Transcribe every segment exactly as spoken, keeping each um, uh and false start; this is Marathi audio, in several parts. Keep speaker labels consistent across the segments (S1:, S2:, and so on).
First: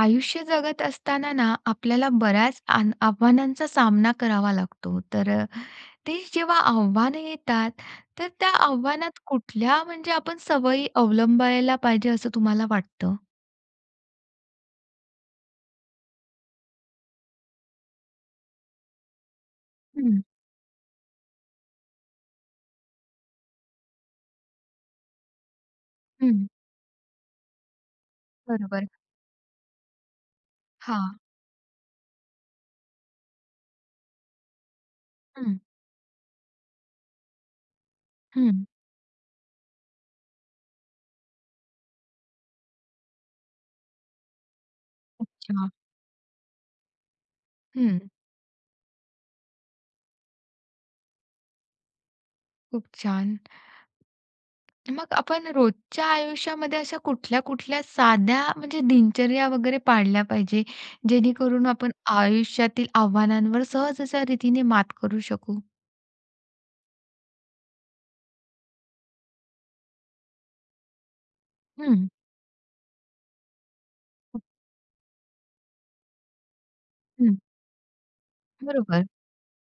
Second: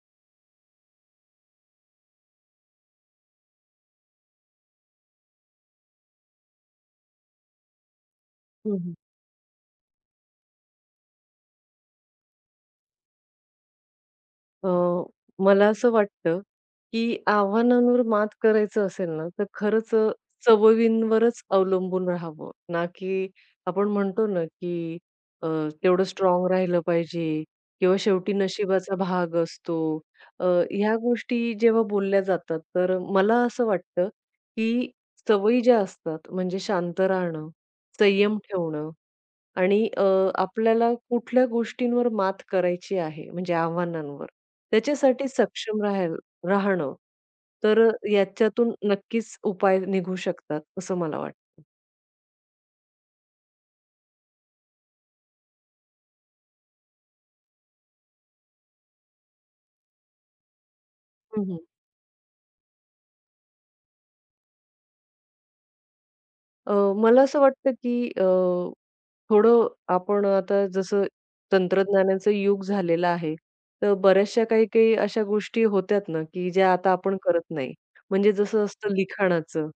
S1: आयुष्य जगत असताना ना, आपल्याला बऱ्याच आन आव्हानांचा सामना करावा लागतो. तर अ, ते जेव्हा आव्हानं येतात, तर त्या
S2: हं, हं.
S1: आव्हानात कुठल्या म्हणजे आपण सवयी अवलंबायला पाहिजे असं तुम्हाला वाटतं?
S2: मला असं वाटतं, की आव्हानांवर मात करायचं असेल ना, तर खरंच अ,
S1: हं,
S2: सवयींवरच अवलंबून राहावं ना, की आपण म्हणतो ना, की अ, तेवढं स्ट्राँग
S1: हं.
S2: राहिलं पाहिजे किंवा शेवटी
S1: बरोबर.
S2: नशिबाचा भाग असतो. अ, ह्या
S1: हां.
S2: गोष्टी जेव्हा बोलल्या जातात, तर मला असं वाटतं, की
S1: हं,
S2: सवयी ज्या असतात म्हणजे शांत राहणं, संयम
S1: हं.
S2: ठेवणं आणि अ, आपल्याला कुठल्या गोष्टींवर मात करायची आहे, म्हणजे आव्हानांवर, त्याच्यासाठी
S1: अच्छा.
S2: सक्षम राहायला राहणं, तर अ,
S1: हं.
S2: याच्यातून नक्कीच उपाय निघू शकतात, असं मला वाटतं.
S1: खूप छान. मग आपण रोजच्या आयुष्यामध्ये अशा कुठल्या-कुठल्या साध्या म्हणजे दिनचर्या वगैरे पाळल्या पाहिजे,
S2: हं,
S1: जेणेकरून आपण आयुष्यातील आव्हानांवर सहज अशा रीतीने मात करू शकू?
S2: अ, मला असं वाटतं की थोडं आपण आता जसं
S1: हं.
S2: तंत्रज्ञानाचं युग झालेलं आहे, तर बऱ्याचशा काही-काही अशा गोष्टी होत्यात ना, की ज्या आता आपण
S1: हं.
S2: करत नाही. म्हणजे जसं असतं
S1: बरोबर.
S2: लिखाणाचं,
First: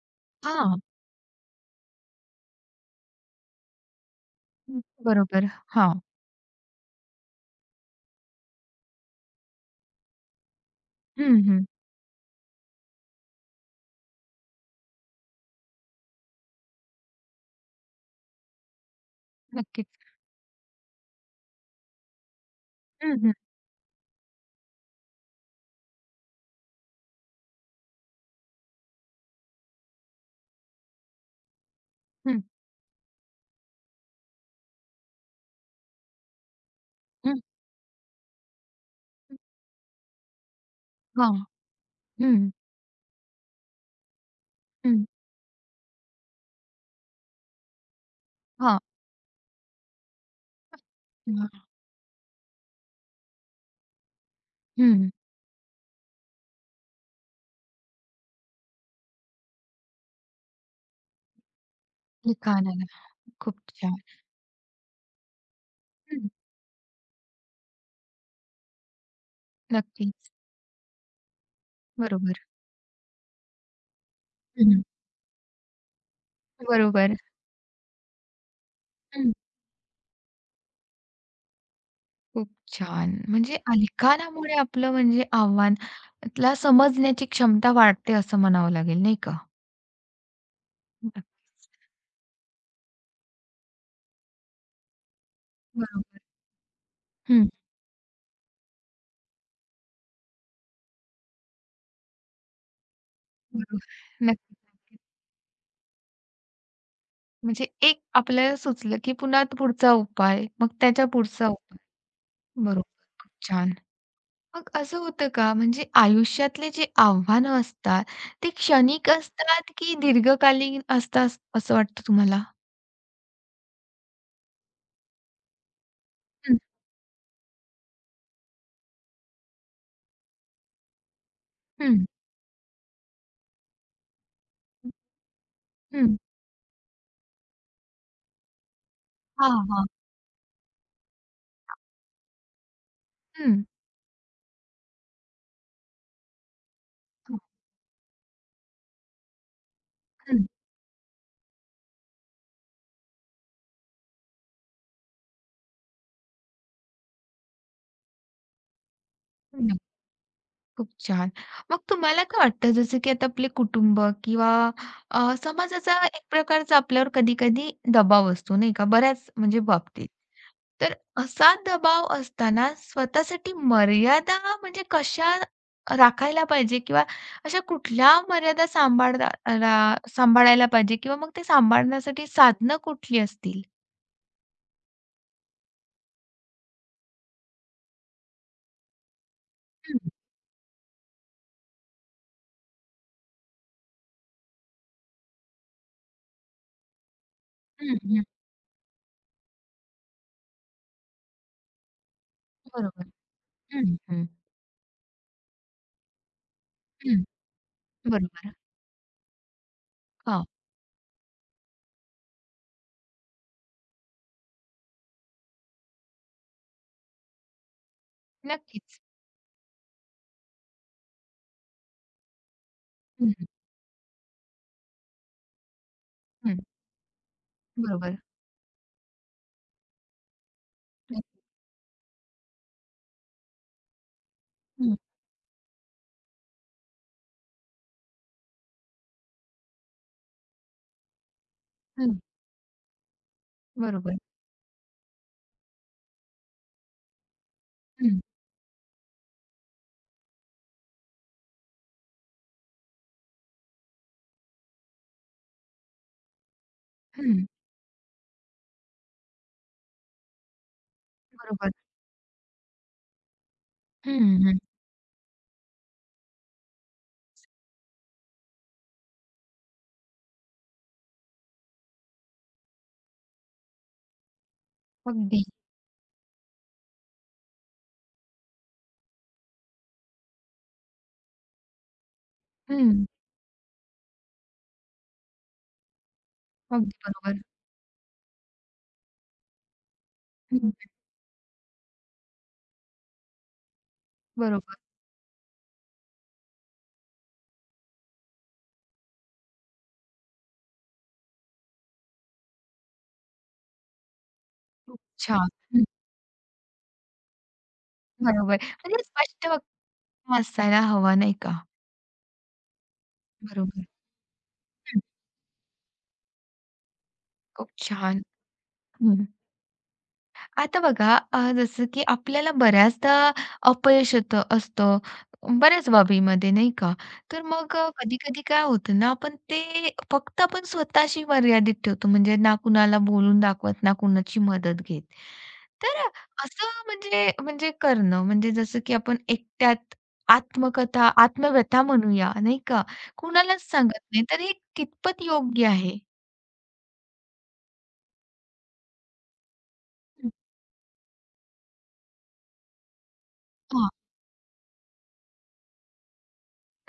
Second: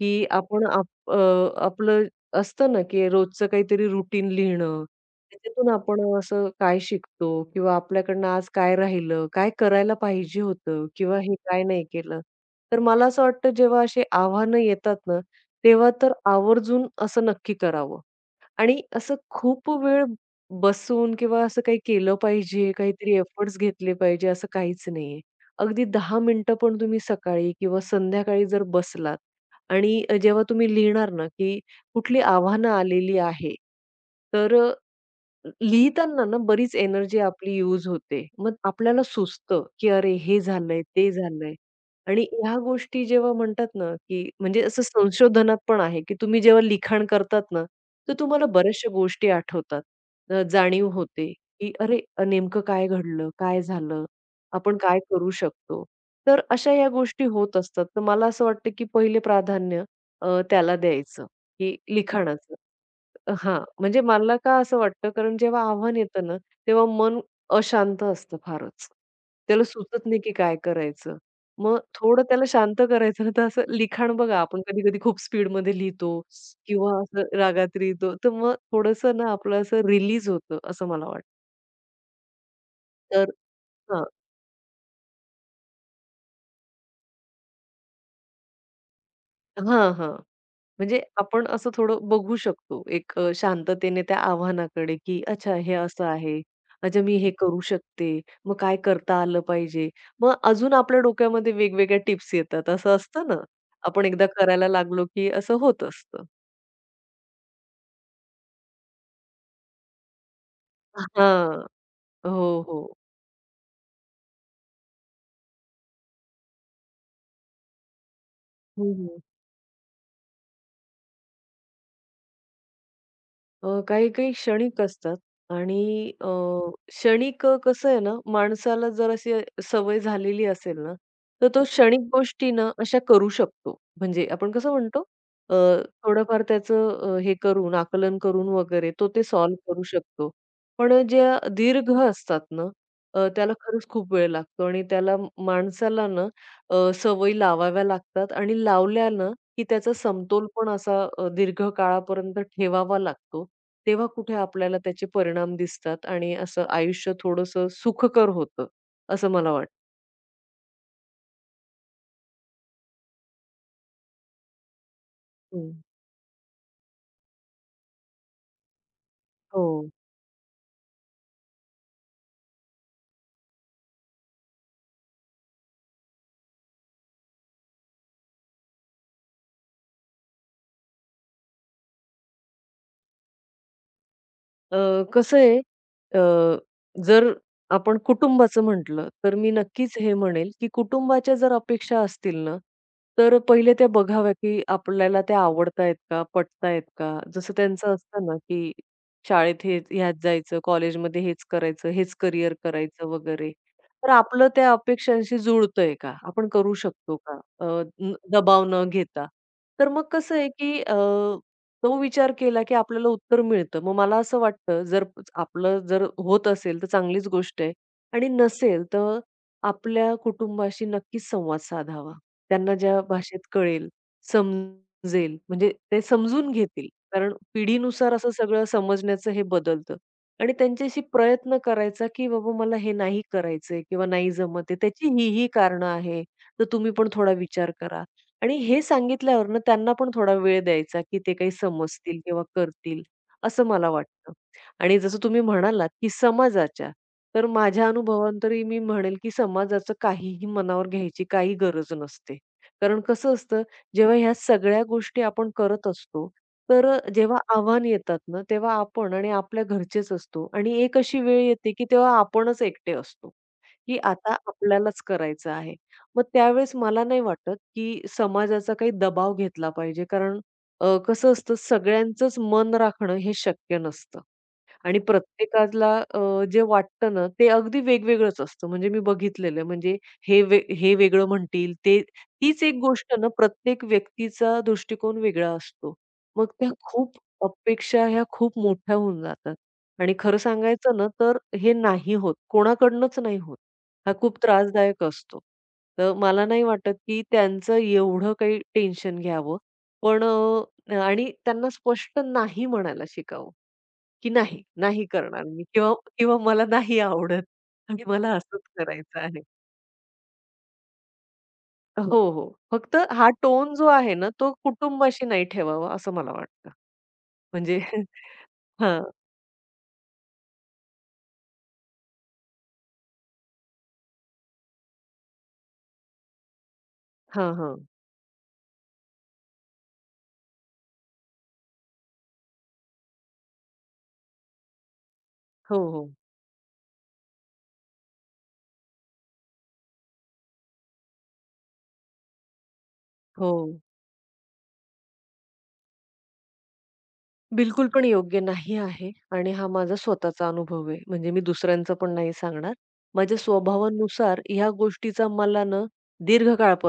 S2: की आपण
S1: हां.
S2: आप अ, आपलं असतं ना, की रोजचं काहीतरी रुटीन
S1: हं.
S2: लिहिणं.
S1: बरोबर.
S2: त्याच्यातून
S1: हां.
S2: आपण असं काय शिकतो किंवा आपल्याकडनं आज काय राहिलं, काय करायला पाहिजे होतं किंवा हे
S1: हं,
S2: काय
S1: हं.
S2: नाही केलं. तर मला असं वाटतं जेव्हा अशी आव्हानं येतात ना, तेव्हा तर आवर्जून असं नक्की करावं. आणि असं खूप
S1: नक्कीच.
S2: वेळ बसून किंवा असं काही केलं पाहिजे, काहीतरी
S1: हं, हं.
S2: एफर्ट्स घेतले पाहिजे असं काहीच नाहीये. अगदी दहा मिनिटं पण तुम्ही सकाळी किंवा संध्याकाळी जर बसलात आणि जेव्हा तुम्ही लिहिणार ना, की कुठली
S1: हं.
S2: आव्हानं आलेली आहे, तर लिहिताना ना बरीच एनर्जी
S1: हं.
S2: आपली यूज होते. मग आपल्याला सुचतं, की अरे हे झालंय, ते
S1: हां.
S2: झालंय. आणि
S1: हं.
S2: ह्या गोष्टी जेव्हा म्हणतात ना, की म्हणजे असं
S1: हं.
S2: संशोधनात पण आहे, की तुम्ही जेव्हा लिखाण करतात ना, तर तुम्हाला
S1: हां.
S2: बऱ्याचशा गोष्टी आठवतात. अ, जाणीव होते,
S1: हां.
S2: की अरे अ, नेमकं काय घडलं? काय झालं? आपण काय
S1: हं.
S2: करू शकतो? तर अशा या गोष्टी होत असतात. तर मला असं वाटतं, की पहिले प्राधान्य अ, त्याला द्यायचं. की हं. लिखाणाचं.
S1: लिखाण खूप
S2: हां,
S1: छान.
S2: म्हणजे मला का असं वाटतं कारण जेव्हा आव्हान येतं
S1: हं.
S2: ना, तेव्हा मन अशांत असतं फारच. त्याला सुचत नाही
S1: नक्कीच.
S2: की काय करायचं. मग थोडं
S1: बरोबर.
S2: त्याला शांत करायचं ना, तर असं लिखाण बघा आपण
S1: हं.
S2: कधी-कधी खूप स्पीडमध्ये लिहितो किंवा
S1: बरोबर.
S2: असं रागात लिहितो. तर मग थोडंसं ना
S1: हं.
S2: आपलं असं रिलीज होतं असं मला वाटतं.
S1: खूप छान.
S2: तर
S1: म्हणजे
S2: हां.
S1: लिखाणामुळे आपलं म्हणजे आव्हानाला समजण्याची क्षमता वाढते असं म्हणावं लागेल नाही का?
S2: हां, हां. म्हणजे आपण
S1: नक्कीच.
S2: असं थोडं बघू शकतो एक अ, शांततेने त्या आव्हानाकडे, की अच्छा हे असं
S1: बरोबर.
S2: आहे. अच्छा मी हे
S1: हं.
S2: करू शकते. मग काय करता आलं पाहिजे. मग अजून आपल्या डोक्यामध्ये वेगवेगळ्या टिप्स येतात. असं असतं ना,
S1: बरोबर.
S2: आपण एकदा
S1: नक्कीच.
S2: करायला लागलो, की असं होत असतं.
S1: म्हणजे एक आपल्याला सुचलं, की पुन्हा तो पुढचा उपाय, मग त्याच्या पुढचा
S2: हां.
S1: उपाय.
S2: हो, हो.
S1: बरोबर, खूप छान. मग असं होतं का म्हणजे आयुष्यातले जे आव्हानं असतात, ते क्षणिक
S2: हं,
S1: असतात, की दीर्घकालीन असतात असं वाटतं तुम्हाला?
S2: अ, काही-काही क्षणिक असतात आणि अ,
S1: हं,
S2: क्षणिक अ, कसं आहे ना, माणसाला जर अशी सवय झालेली असेल ना, तर तो
S1: हं,
S2: क्षणिक गोष्टी ना अशा करू शकतो. म्हणजे आपण कसं म्हणतो अ,
S1: हं.
S2: थोडंफार त्याचं अ, हे करून, आकलन करून वगैरे तो ते
S1: हां,
S2: सॉल्व्ह करू
S1: हां.
S2: शकतो. पण अ, ज्या दीर्घ असतात ना, अ, त्याला
S1: हं,
S2: खरंच खूप वेळ लागतो आणि त्याला माणसाला ना अ, सवयी
S1: हं,
S2: लावाव्या लागतात आणि लावल्यानं की त्याचा समतोल
S1: हं.
S2: पण असा अ, दीर्घ काळापर्यंत ठेवावा लागतो. तेव्हा कुठे आपल्याला त्याचे परिणाम दिसतात आणि असं आयुष्य थोडंसं सुखकर होतं, असं मला वाटतं.
S1: हं. खूप छान. मग तुम्हाला काय वाटतं जसं की आता आपले कुटुंब किंवा अ,
S2: हो,
S1: समाजाचा एक प्रकारचा आपल्यावर कधी-कधी दबाव असतो नाही का, बऱ्याच म्हणजे
S2: हो.
S1: बाबतीत. तर असा दबाव असताना स्वतःसाठी मर्यादा म्हणजे कशा राखायला पाहिजे किंवा अशा कुठल्या मर्यादा सांभाळता ला सांभाळायला पाहिजे किंवा मग ते सांभाळण्यासाठी साधनं कुठली असतील?
S2: अ, कसं आहे अ, जर आपण कुटुंबाचं म्हटलं, तर मी नक्कीच
S1: हं,
S2: हे म्हणेल, की कुटुंबाच्या जर अपेक्षा असतील ना, तर पहिले त्या बघाव्या, की आपल्याला त्या आवडतायत का, पटतायत का? जसं त्यांचं
S1: हं, हं.
S2: असतं ना, की शाळेत हेच ह्यात जायचं, कॉलेजमध्ये हेच करायचं, हेच करियर करायचं
S1: बरोबर.
S2: वगैरे.
S1: हं,
S2: तर
S1: हं.
S2: आपलं त्या अपेक्षांशी जुळतंय का? आपण करू शकतो
S1: हं.
S2: का? अ, न
S1: बरोबर.
S2: दबाव न घेता. तर मग कसं
S1: हां,
S2: आहे, की तो विचार केला, की आपल्याला उत्तर मिळतं. मग मला असं वाटतं, जर प- आपलं जर होत असेल तर चांगलीच गोष्ट आहे आणि नसेल
S1: नक्कीच.
S2: तर आपल्या कुटुंबाशी नक्कीच संवाद साधावा. त्यांना ज्या भाषेत
S1: हं,
S2: कळेल, समजेल म्हणजे ते समजून
S1: हं.
S2: घेतील. कारण पिढीनुसार
S1: बरोबर.
S2: असं सगळं समजण्याचं हे बदलतं आणि त्यांच्याशी प्रयत्न करायचा, की "बाबा मला हे नाही करायचंय किंवा नाही जमत आहे.
S1: हं,
S2: त्याची ही, ही कारणं आहे. तर तुम्ही पण थोडा विचार करा." आणि हे सांगितल्यावर ना त्यांना पण थोडा वेळ द्यायचा, की ते काही
S1: हं.
S2: समजतील किंवा करतील, असं मला
S1: बरोबर.
S2: वाटतं. आणि जसं तुम्ही म्हणालात, की समाजाच्या, तर माझ्या
S1: हं,
S2: अनुभवान तरी मी म्हणेल, की समाजाचं काहीही मनावर घ्यायची काही गरज नसते. कारण कसं असतं, जेव्हा ह्या सगळ्या गोष्टी आपण करत असतो, तर जेव्हा
S1: हं.
S2: आव्हान येतात ना, तेव्हा आपण आणि आपल्या घरचेच असतो आणि एक अशी वेळ
S1: बरोबर.
S2: येते, की तेव्हा आपणच एकटे असतो, की
S1: हं,
S2: आता
S1: हं.
S2: आपल्यालाच करायचं आहे. मग त्यावेळेस मला नाही वाटत, की समाजाचा काही दबाव घेतला पाहिजे. कारण अ, कसं असतं सगळ्यांचंच मन राखणं हे शक्य नसतं. आणि
S1: अगदी.
S2: प्रत्येकाला अ, जे वाटतं ना, ते अगदी वेगवेगळंच असतं. म्हणजे मी बघितलेलं आहे. म्हणजे हे वे हे वेगळं म्हणतील, ते तीच एक
S1: हं.
S2: गोष्ट ना, प्रत्येक व्यक्तीचा दृष्टिकोन वेगळा असतो. मग त्या
S1: अगदी
S2: खूप
S1: बरोबर.
S2: अपेक्षा ह्या खूप मोठ्या होऊन जातात आणि खरं
S1: हं,
S2: सांगायचं ना, तर हे नाही होत. कोणाकडनंच नाही होत. हा खूप
S1: बरोबर.
S2: त्रासदायक असतो. तर मला नाही वाटत, की त्यांचं एवढं काही टेन्शन घ्यावं. पण अ, आणि त्यांना स्पष्ट नाही म्हणायला शिकावं. की नाही,
S1: खूप
S2: नाही करणार
S1: छान.
S2: मी
S1: हं,
S2: किंवा किंवा मला नाही आवडत आणि मला
S1: बरोबर.
S2: असंच
S1: म्हणजे
S2: करायचं आहे.
S1: स्पष्ट वक्ता असायला हवा नाही का?
S2: हो, हो. फक्त हा टोन
S1: बरोबर.
S2: जो आहे ना, तो
S1: हं.
S2: कुटुंबाशी नाही ठेवावा असं मला वाटतं.
S1: खूप
S2: म्हणजे
S1: छान.
S2: हां,
S1: हं. आता बघा, अ, जसं की आपल्याला बऱ्याचदा अपयश येतं असतं, बऱ्याच बाबीमध्ये नाही का? तर
S2: हां,
S1: मग
S2: हां.
S1: अ, कधी-कधी काय होतं ना, आपण ते फक्त आपण स्वतःशी मर्यादित ठेवतो. म्हणजे ना कुणाला बोलून दाखवत, ना कुणाची मदत घेत.
S2: हो,
S1: तर अ,
S2: हो.
S1: असं म्हणजे म्हणजे करणं, म्हणजे जसं की आपण एकट्यात आत्मकथा, आत्मव्यथा म्हणूया नाही का?
S2: हो.
S1: कुणालाच सांगत नाही, तर हे कितपत योग्य आहे?
S2: बिलकुल पण योग्य नाही आहे आणि हा माझा
S1: हं,
S2: स्वतःचा अनुभव आहे. म्हणजे मी दुसऱ्यांचा पण नाही सांगणार. माझ्या
S1: हां,
S2: स्वभावानुसार ह्या गोष्टीचा मला ना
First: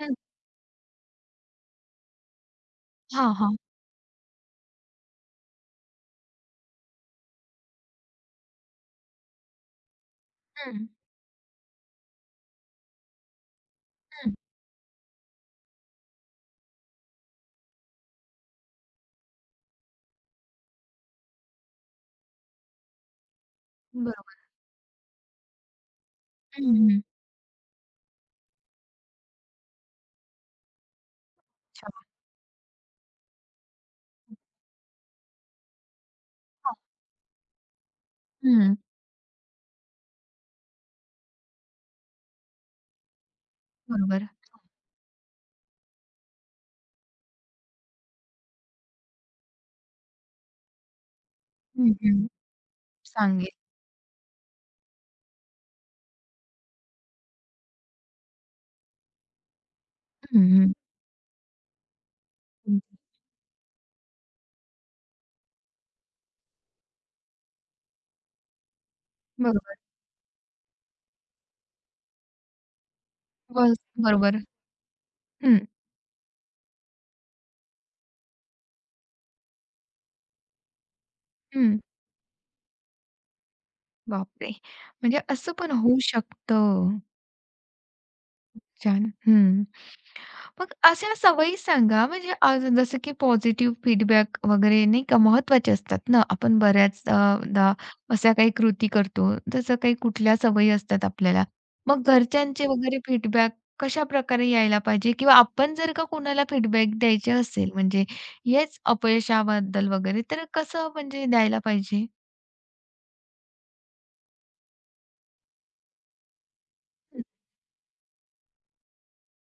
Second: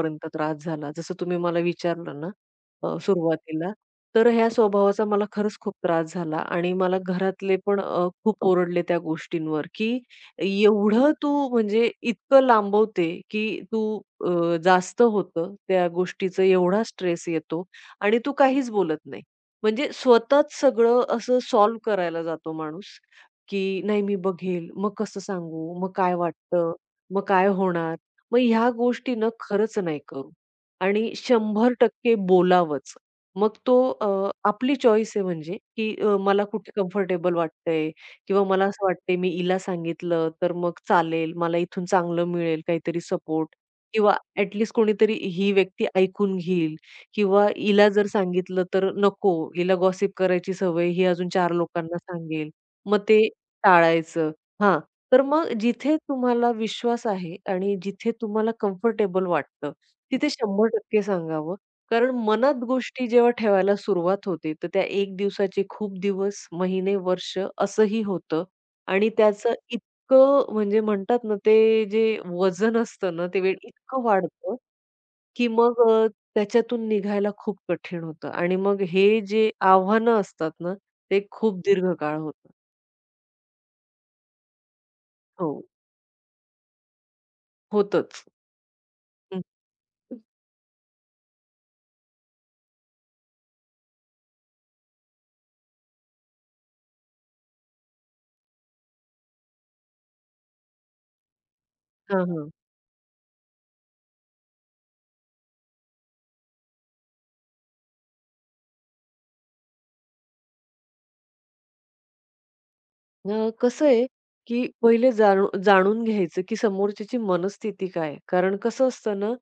S1: हं,
S2: त्रास झाला. जसं तुम्ही मला विचारलं ना अ,
S1: हां, हां.
S2: सुरुवातीला, तर ह्या स्वभावाचा मला खरंच खूप त्रास झाला आणि मला घरातले पण अ, खूप ओरडले त्या गोष्टींवर, की
S1: हं,
S2: "एवढं तू म्हणजे इतकं लांबवते, की तू
S1: हं.
S2: अ, जास्त होतं त्या गोष्टीचं एवढा स्ट्रेस येतो आणि तू काहीच बोलत नाही." म्हणजे स्वतःच सगळं असं सॉल्व करायला जातो माणूस, की नाही मी
S1: बरोबर.
S2: बघेल, मग कसं सांगू, मग काय
S1: हं,
S2: वाटतं,
S1: हं.
S2: मग काय होणार? मग ह्या गोष्टी ना खरंच नाही करू आणि शंभर टक्के बोलावंच. मग तो अ, आपली चॉईस आहे म्हणजे, की अ, मला कुठे
S1: हां.
S2: कम्फर्टेबल वाटतंय किंवा मला
S1: हं.
S2: असं वाटतंय मी हिला सांगितलं तर मग चालेल, मला इथून चांगलं मिळेल काहीतरी सपोर्ट किंवा
S1: बरोबर.
S2: ॲट कोणीतरी ही व्यक्ती ऐकून घेईल. किंवा हिला जर सांगितलं तर नको, हिला गॉसिप करायची सवय, ही अजून चार
S1: हं,
S2: लोकांना
S1: हं.
S2: सांगेल. मग ते
S1: सांगेल.
S2: टाळायचं. हां, तर मग जिथे तुम्हाला विश्वास आहे आणि जिथे तुम्हाला कम्फर्टेबल वाटतं, तिथे
S1: हं, हं.
S2: शंभर टक्के सांगावं. कारण मनात
S1: हं.
S2: गोष्टी जेव्हा ठेवायला सुरुवात होते, तर त्या एक दिवसाचे खूप दिवस, महिने, वर्ष असंही होतं आणि त्याचं
S1: बरोबर.
S2: इतकं म्हणजे म्हणतात ना, ते जे वजन असतं ना, ते वेळ
S1: बस
S2: इतकं
S1: बरोबर.
S2: वाढतं की
S1: हं,
S2: मग अ, त्याच्यातून निघायला खूप कठीण होतं आणि मग हे जे आव्हानं असतात ना, ते खूप
S1: हं.
S2: दीर्घकाळ होतं.
S1: बापरे! म्हणजे
S2: हो,
S1: असं पण होऊ शकतं.
S2: होतंच.
S1: छान.
S2: हं.
S1: हं. मग अशा सवयी सांगा म्हणजे अ, जसं की पॉझिटिव्ह फीडबॅक वगैरे नाही का महत्त्वाचे असतात ना. आपण बऱ्याचदा अशा काही कृती करतो, तसं काही कुठल्या सवयी असतात आपल्याला. मग
S2: हां, हां.
S1: घरच्यांचे वगैरे फीडबॅक कशाप्रकारे यायला पाहिजे किंवा आपण जर का कोणाला फीडबॅक द्यायचे असेल म्हणजे हेच अपयशाबद्दल वगैरे तर कसं म्हणजे द्यायला पाहिजे?
S2: अ, कसं आहे, की पहिले जाणू जाणून घ्यायचं, की समोरच्याची मनस्थिती काय आहे? कारण कसं असतं ना,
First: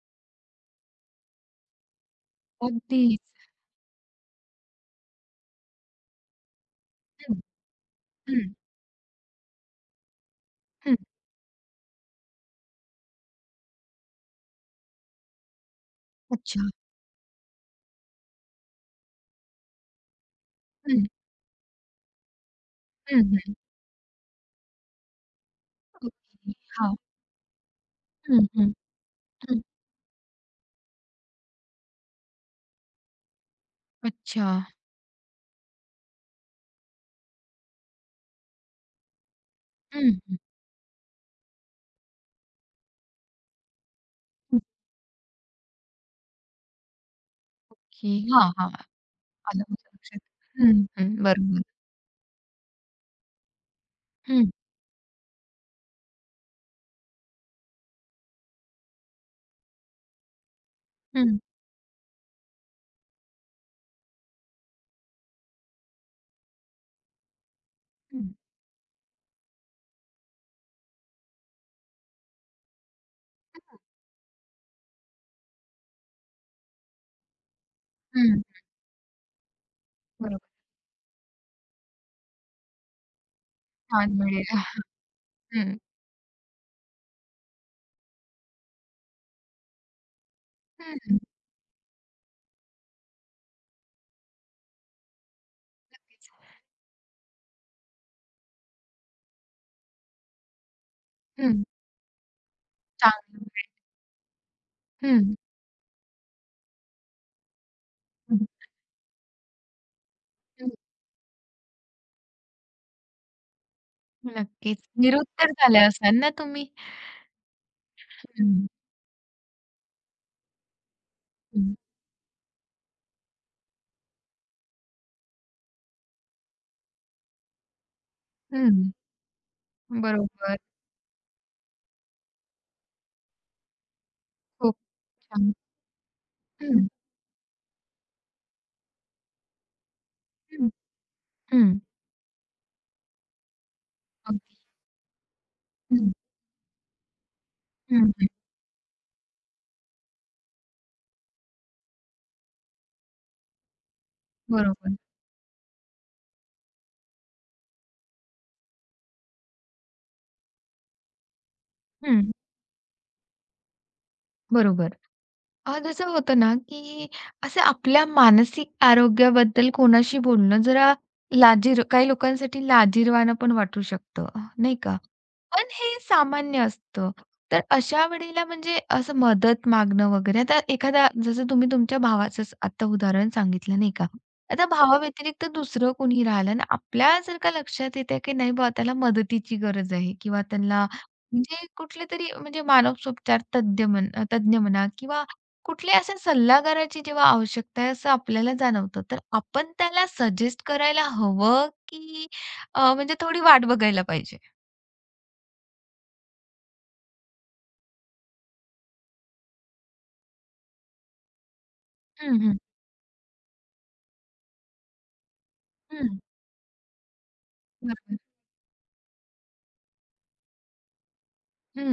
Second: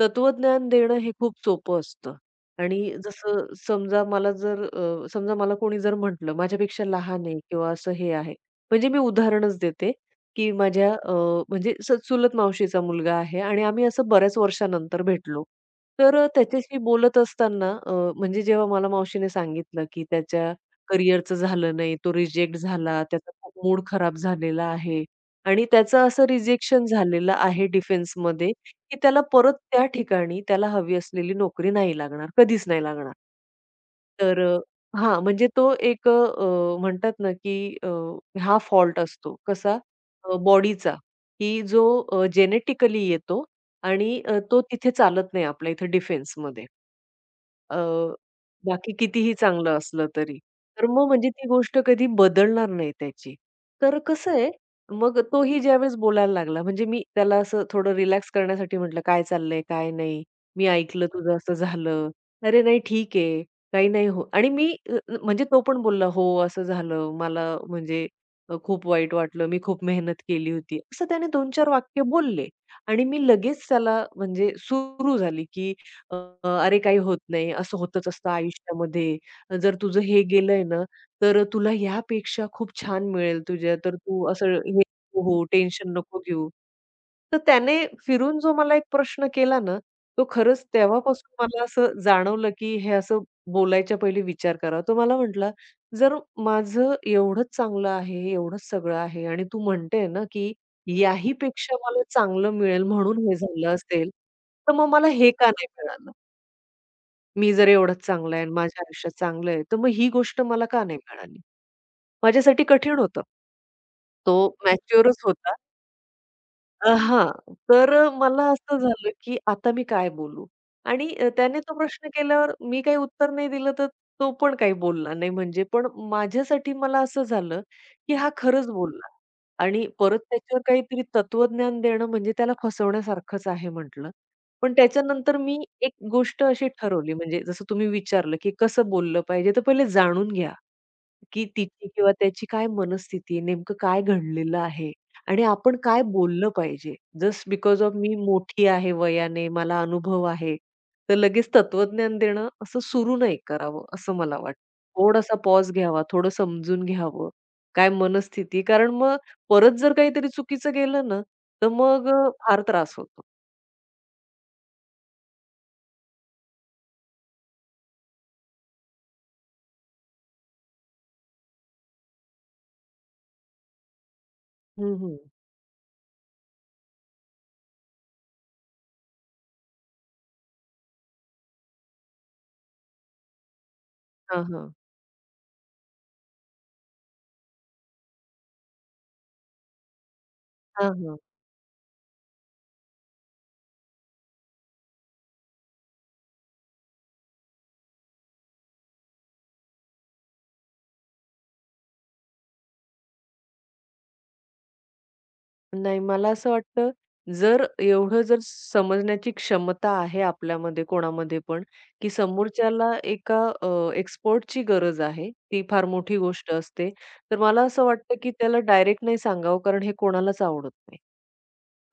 S2: तत्त्वज्ञान देणं हे खूप सोपं असतं आणि
S1: अगदीच.
S2: जसं समजा मला जर अ, समजा मला कोणी जर म्हटलं, माझ्यापेक्षा लहान
S1: हं,
S2: आहे किंवा असं हे आहे.
S1: हं.
S2: म्हणजे मी उदाहरणच देते, की माझ्या
S1: हं.
S2: अ, म्हणजे स चुलत मावशीचा मुलगा आहे आणि आम्ही असं बऱ्याच वर्षानंतर भेटलो. तर
S1: अच्छा.
S2: त्याच्याशी बोलत असताना अ, म्हणजे जेव्हा मला मावशीने सांगितलं, की त्याच्या
S1: हं,
S2: करिअरचं झालं नाही, तो रिजेक्ट झाला,
S1: हं,
S2: त्याचा
S1: हं.
S2: खूप मूड खराब झालेला आहे आणि त्याचं असं
S1: ओके.
S2: रिजेक्शन
S1: हां.
S2: झालेलं आहे
S1: हं,
S2: डिफेन्समध्ये,
S1: हं,
S2: की त्याला परत
S1: हं.
S2: त्या ठिकाणी त्याला हवी असलेली नोकरी नाही लागणार, कधीच नाही लागणार. तर
S1: अच्छा.
S2: अ, हां, म्हणजे तो एक अ, अ, म्हणतात ना, की अ, हा फॉल्ट असतो. कसा?
S1: हं, हं.
S2: बॉडीचा, की जो जेनेटिकली येतो आणि अ, तो
S1: हं.
S2: तिथे चालत नाही आपल्या इथे डिफेन्समध्ये. अ,
S1: ओके. हां, हां.
S2: बाकी कितीही
S1: आलं
S2: चांगलं
S1: माझ्या
S2: असलं
S1: लक्षात.
S2: तरी.
S1: हं,
S2: तर मग
S1: हं.
S2: म्हणजे ती
S1: बरोबर.
S2: गोष्ट कधी बदलणार नाही त्याची. तर कसं आहे,
S1: हं,
S2: मग तोही ज्यावेळेस बोलायला लागला, म्हणजे मी त्याला असं थोडं रिलॅक्स करण्यासाठी म्हटलं, "काय चाललंय? काय नाही? मी ऐकलं तुझं
S1: हं,
S2: असं झालं." "अरे नाही, ठीक आहे. काही नाही हो" आणि मी अ, म्हणजे तो पण बोलला, "हो, असं झालं. मला म्हणजे
S1: हं,
S2: अ, खूप वाईट वाटलं. मी खूप मेहनत केली होती." असं त्याने दोन ते चार वाक्य बोलले आणि मी लगेच त्याला म्हणजे सुरू झाली की अ, "अरे, काही होत नाही, असं होतच असतं
S1: हं.
S2: आयुष्यामध्ये. जर तुझं हे
S1: बरोबर.
S2: गेलंय ना, तर तुला ह्यापेक्षा खूप छान मिळेल तुझ्या, तर
S1: छान
S2: तू असं
S1: मिळेल.
S2: हे हो होऊ,
S1: हं,
S2: टेन्शन नको घेऊ." तर त्याने फिरून जो मला एक प्रश्न केला ना, तो खरंच
S1: हं, हं.
S2: तेव्हापासून मला असं जाणवलं, की हे असं बोलायच्या पहिले विचार करावा. तो मला म्हटला, "जर
S1: नक्कीच.
S2: माझं एवढंच चांगलं आहे, एवढंच सगळं आहे आणि तू म्हणते ना, की
S1: हं,
S2: याहीपेक्षा मला चांगलं मिळेल म्हणून हे
S1: चांगलं मिळेल.
S2: झालं असेल." तर मग मला हे
S1: हं,
S2: का नाही मिळालं? मी जर एवढं चांगलं आहे
S1: हं,
S2: आणि माझ्या आयुष्यात चांगलं आहे, तर मग ही गोष्ट मला
S1: हं.
S2: का नाही मिळाली? माझ्यासाठी कठीण होतं. तो
S1: नक्कीच.
S2: मॅच्युअरच
S1: निरुत्तर
S2: होता.
S1: झाल्या असाल ना तुम्ही?
S2: अ, हां. तर अ, मला
S1: हं,
S2: असं झालं, की आता मी काय बोलू? आणि अ, त्याने तो
S1: हं,
S2: प्रश्न केल्यावर मी काही उत्तर नाही दिलं, तर तो पण काही बोलला नाही म्हणजे. पण माझ्यासाठी मला असं झालं, की हा खरंच
S1: हं.
S2: बोलला आणि परत
S1: बरोबर.
S2: त्याच्यावर काहीतरी तत्वज्ञान देणं म्हणजे त्याला फसवण्यासारखंच आहे म्हटलं. पण
S1: खूप
S2: त्याच्यानंतर
S1: छान.
S2: मी एक गोष्ट अशी
S1: हं,
S2: ठरवली म्हणजे जसं तुम्ही विचारलं, की कसं बोललं पाहिजे? तर पहिले जाणून घ्या.
S1: हं,
S2: की
S1: हं.
S2: तिची किंवा त्याची काय मनस्थिती आहे, नेमकं काय
S1: अगदी.
S2: घडलेलं आहे आणि आपण काय
S1: हं,
S2: बोललं पाहिजे. जस्ट बिकॉज ऑफ
S1: हं,
S2: मी
S1: हं.
S2: मोठी आहे वयाने, मला अनुभव आहे, तर लगेच तत्त्वज्ञान देणं असं सुरू नाही करावं, असं मला वाटतं.
S1: बरोबर.
S2: थोडासा पॉज घ्यावा, थोडं समजून घ्यावं, काय मनस्थिती कारण मग परत जर काहीतरी चुकीचं गेलं ना, तर मग अ,
S1: हं,
S2: फार त्रास होतो.
S1: बरोबर. अ, जसं होतं ना, की असं आपल्या मानसिक आरोग्याबद्दल कोणाशी बोलणं जरा लाजिर काही लोकांसाठी लाजिरवाणं पण वाटू शकतं, नाही
S2: हं,
S1: का?
S2: हं.
S1: पण हे सामान्य असतं. तर अशा वेळेला म्हणजे असं मदत मागणं वगैरे आता एखादा जसं तुम्ही तुमच्या भावाचंच आता उदाहरण सांगितलं नाही का?
S2: हां,
S1: आता
S2: हां.
S1: भावाव्यतिरिक्त दुसरं कोणी राहिलं आणि आपल्या जर का लक्षात येतंय की नाही बुवा त्याला मदतीची गरज आहे किंवा त्यांना
S2: हां,
S1: म्हणजे कुठले तरी म्हणजे मानसोपचार तज्ञ म्हण तज्ञ म्हणा किंवा कुठल्या अशा सल्लागाराची जेव्हा आवश्यकता आहे असं आपल्याला जाणवतं. तर आपण त्याला सजेस्ट करायला हवं की अ, म्हणजे थोडी वाट बघायला पाहिजे?
S2: नाही, मला असं वाटतं, जर एवढं जर समजण्याची क्षमता आहे आपल्यामध्ये कोणामध्ये पण, की
S1: हं, हं.
S2: समोरच्याला एका अ, एक्सपर्टची गरज आहे, ती फार मोठी
S1: हं,
S2: गोष्ट असते. तर मला असं वाटतं,
S1: बरोबर.
S2: की त्याला डायरेक्ट नाही सांगावं, कारण हे कोणालाच आवडत नाही.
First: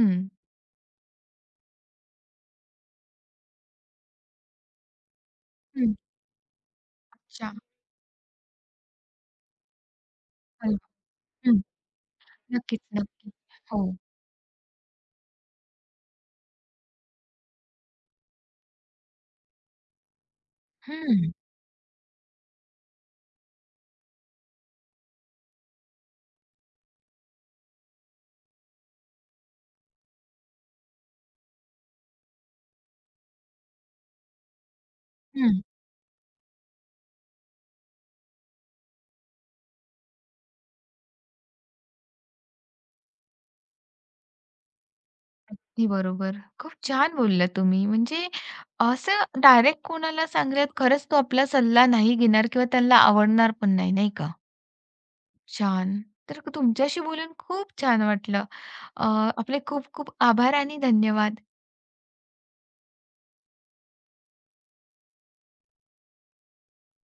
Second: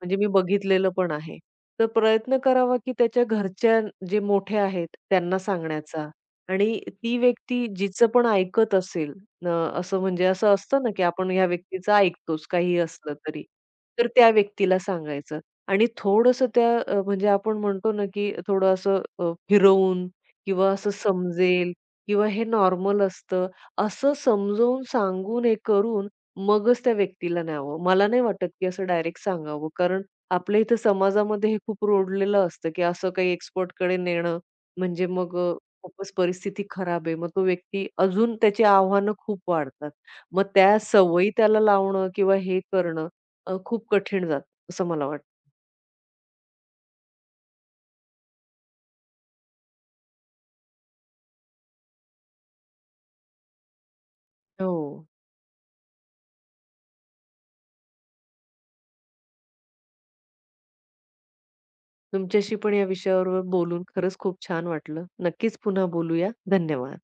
S2: म्हणजे मी बघितलेलं पण आहे. तर प्रयत्न करावा, की त्याच्या घरच्या जे मोठे आहेत त्यांना
S1: हं.
S2: सांगण्याचा आणि ती
S1: अच्छा.
S2: व्यक्ती जिचं पण ऐकत असेल अ, असं म्हणजे असं असतं
S1: हलवा.
S2: ना, की आपण ह्या
S1: हं.
S2: व्यक्तीचं ऐकतोच काहीही
S1: नक्कीच,
S2: असलं
S1: नक्की.
S2: तरी.
S1: हो.
S2: तर त्या व्यक्तीला सांगायचं आणि थोडंसं त्या अ, म्हणजे आपण म्हणतो ना, की थोडं असं अ, फिरवून किंवा असं
S1: हं,
S2: समजेल किंवा हे नॉर्मल असतं, असं समजवून सांगून हे करून मगच त्या व्यक्तीला न्यावं. मला नाही वाटत, की असं डायरेक्ट सांगावं. कारण आपल्या इथं समाजामध्ये हे खूप रुढलेलं असतं, की असं काही एक्सपर्टकडे नेणं म्हणजे मग अ,
S1: हं.
S2: खूपच परिस्थिती खराब आहे. मग तो व्यक्ती अजून त्याची आव्हानं खूप वाढतात. मग त्या सवयी त्याला लावणं किंवा हे करणं अ, खूप कठीण जातं असं मला वाटतं.
S1: अगदी बरोबर. खूप छान बोललात तुम्ही. म्हणजे असं डायरेक्ट कोणाला सांगल्यात खरंच तो आपला सल्ला नाही घेणार किंवा त्यांना आवडणार पण नाही, नाही का?
S2: हो.
S1: छान. तर तुमच्याशी बोलून खूप छान वाटलं. अ, आपले खूप खूप आभार आणि धन्यवाद.
S2: तुमच्याशी पण या विषयावर बोलून खरंच खूप छान वाटलं. नक्कीच पुन्हा बोलूया. धन्यवाद.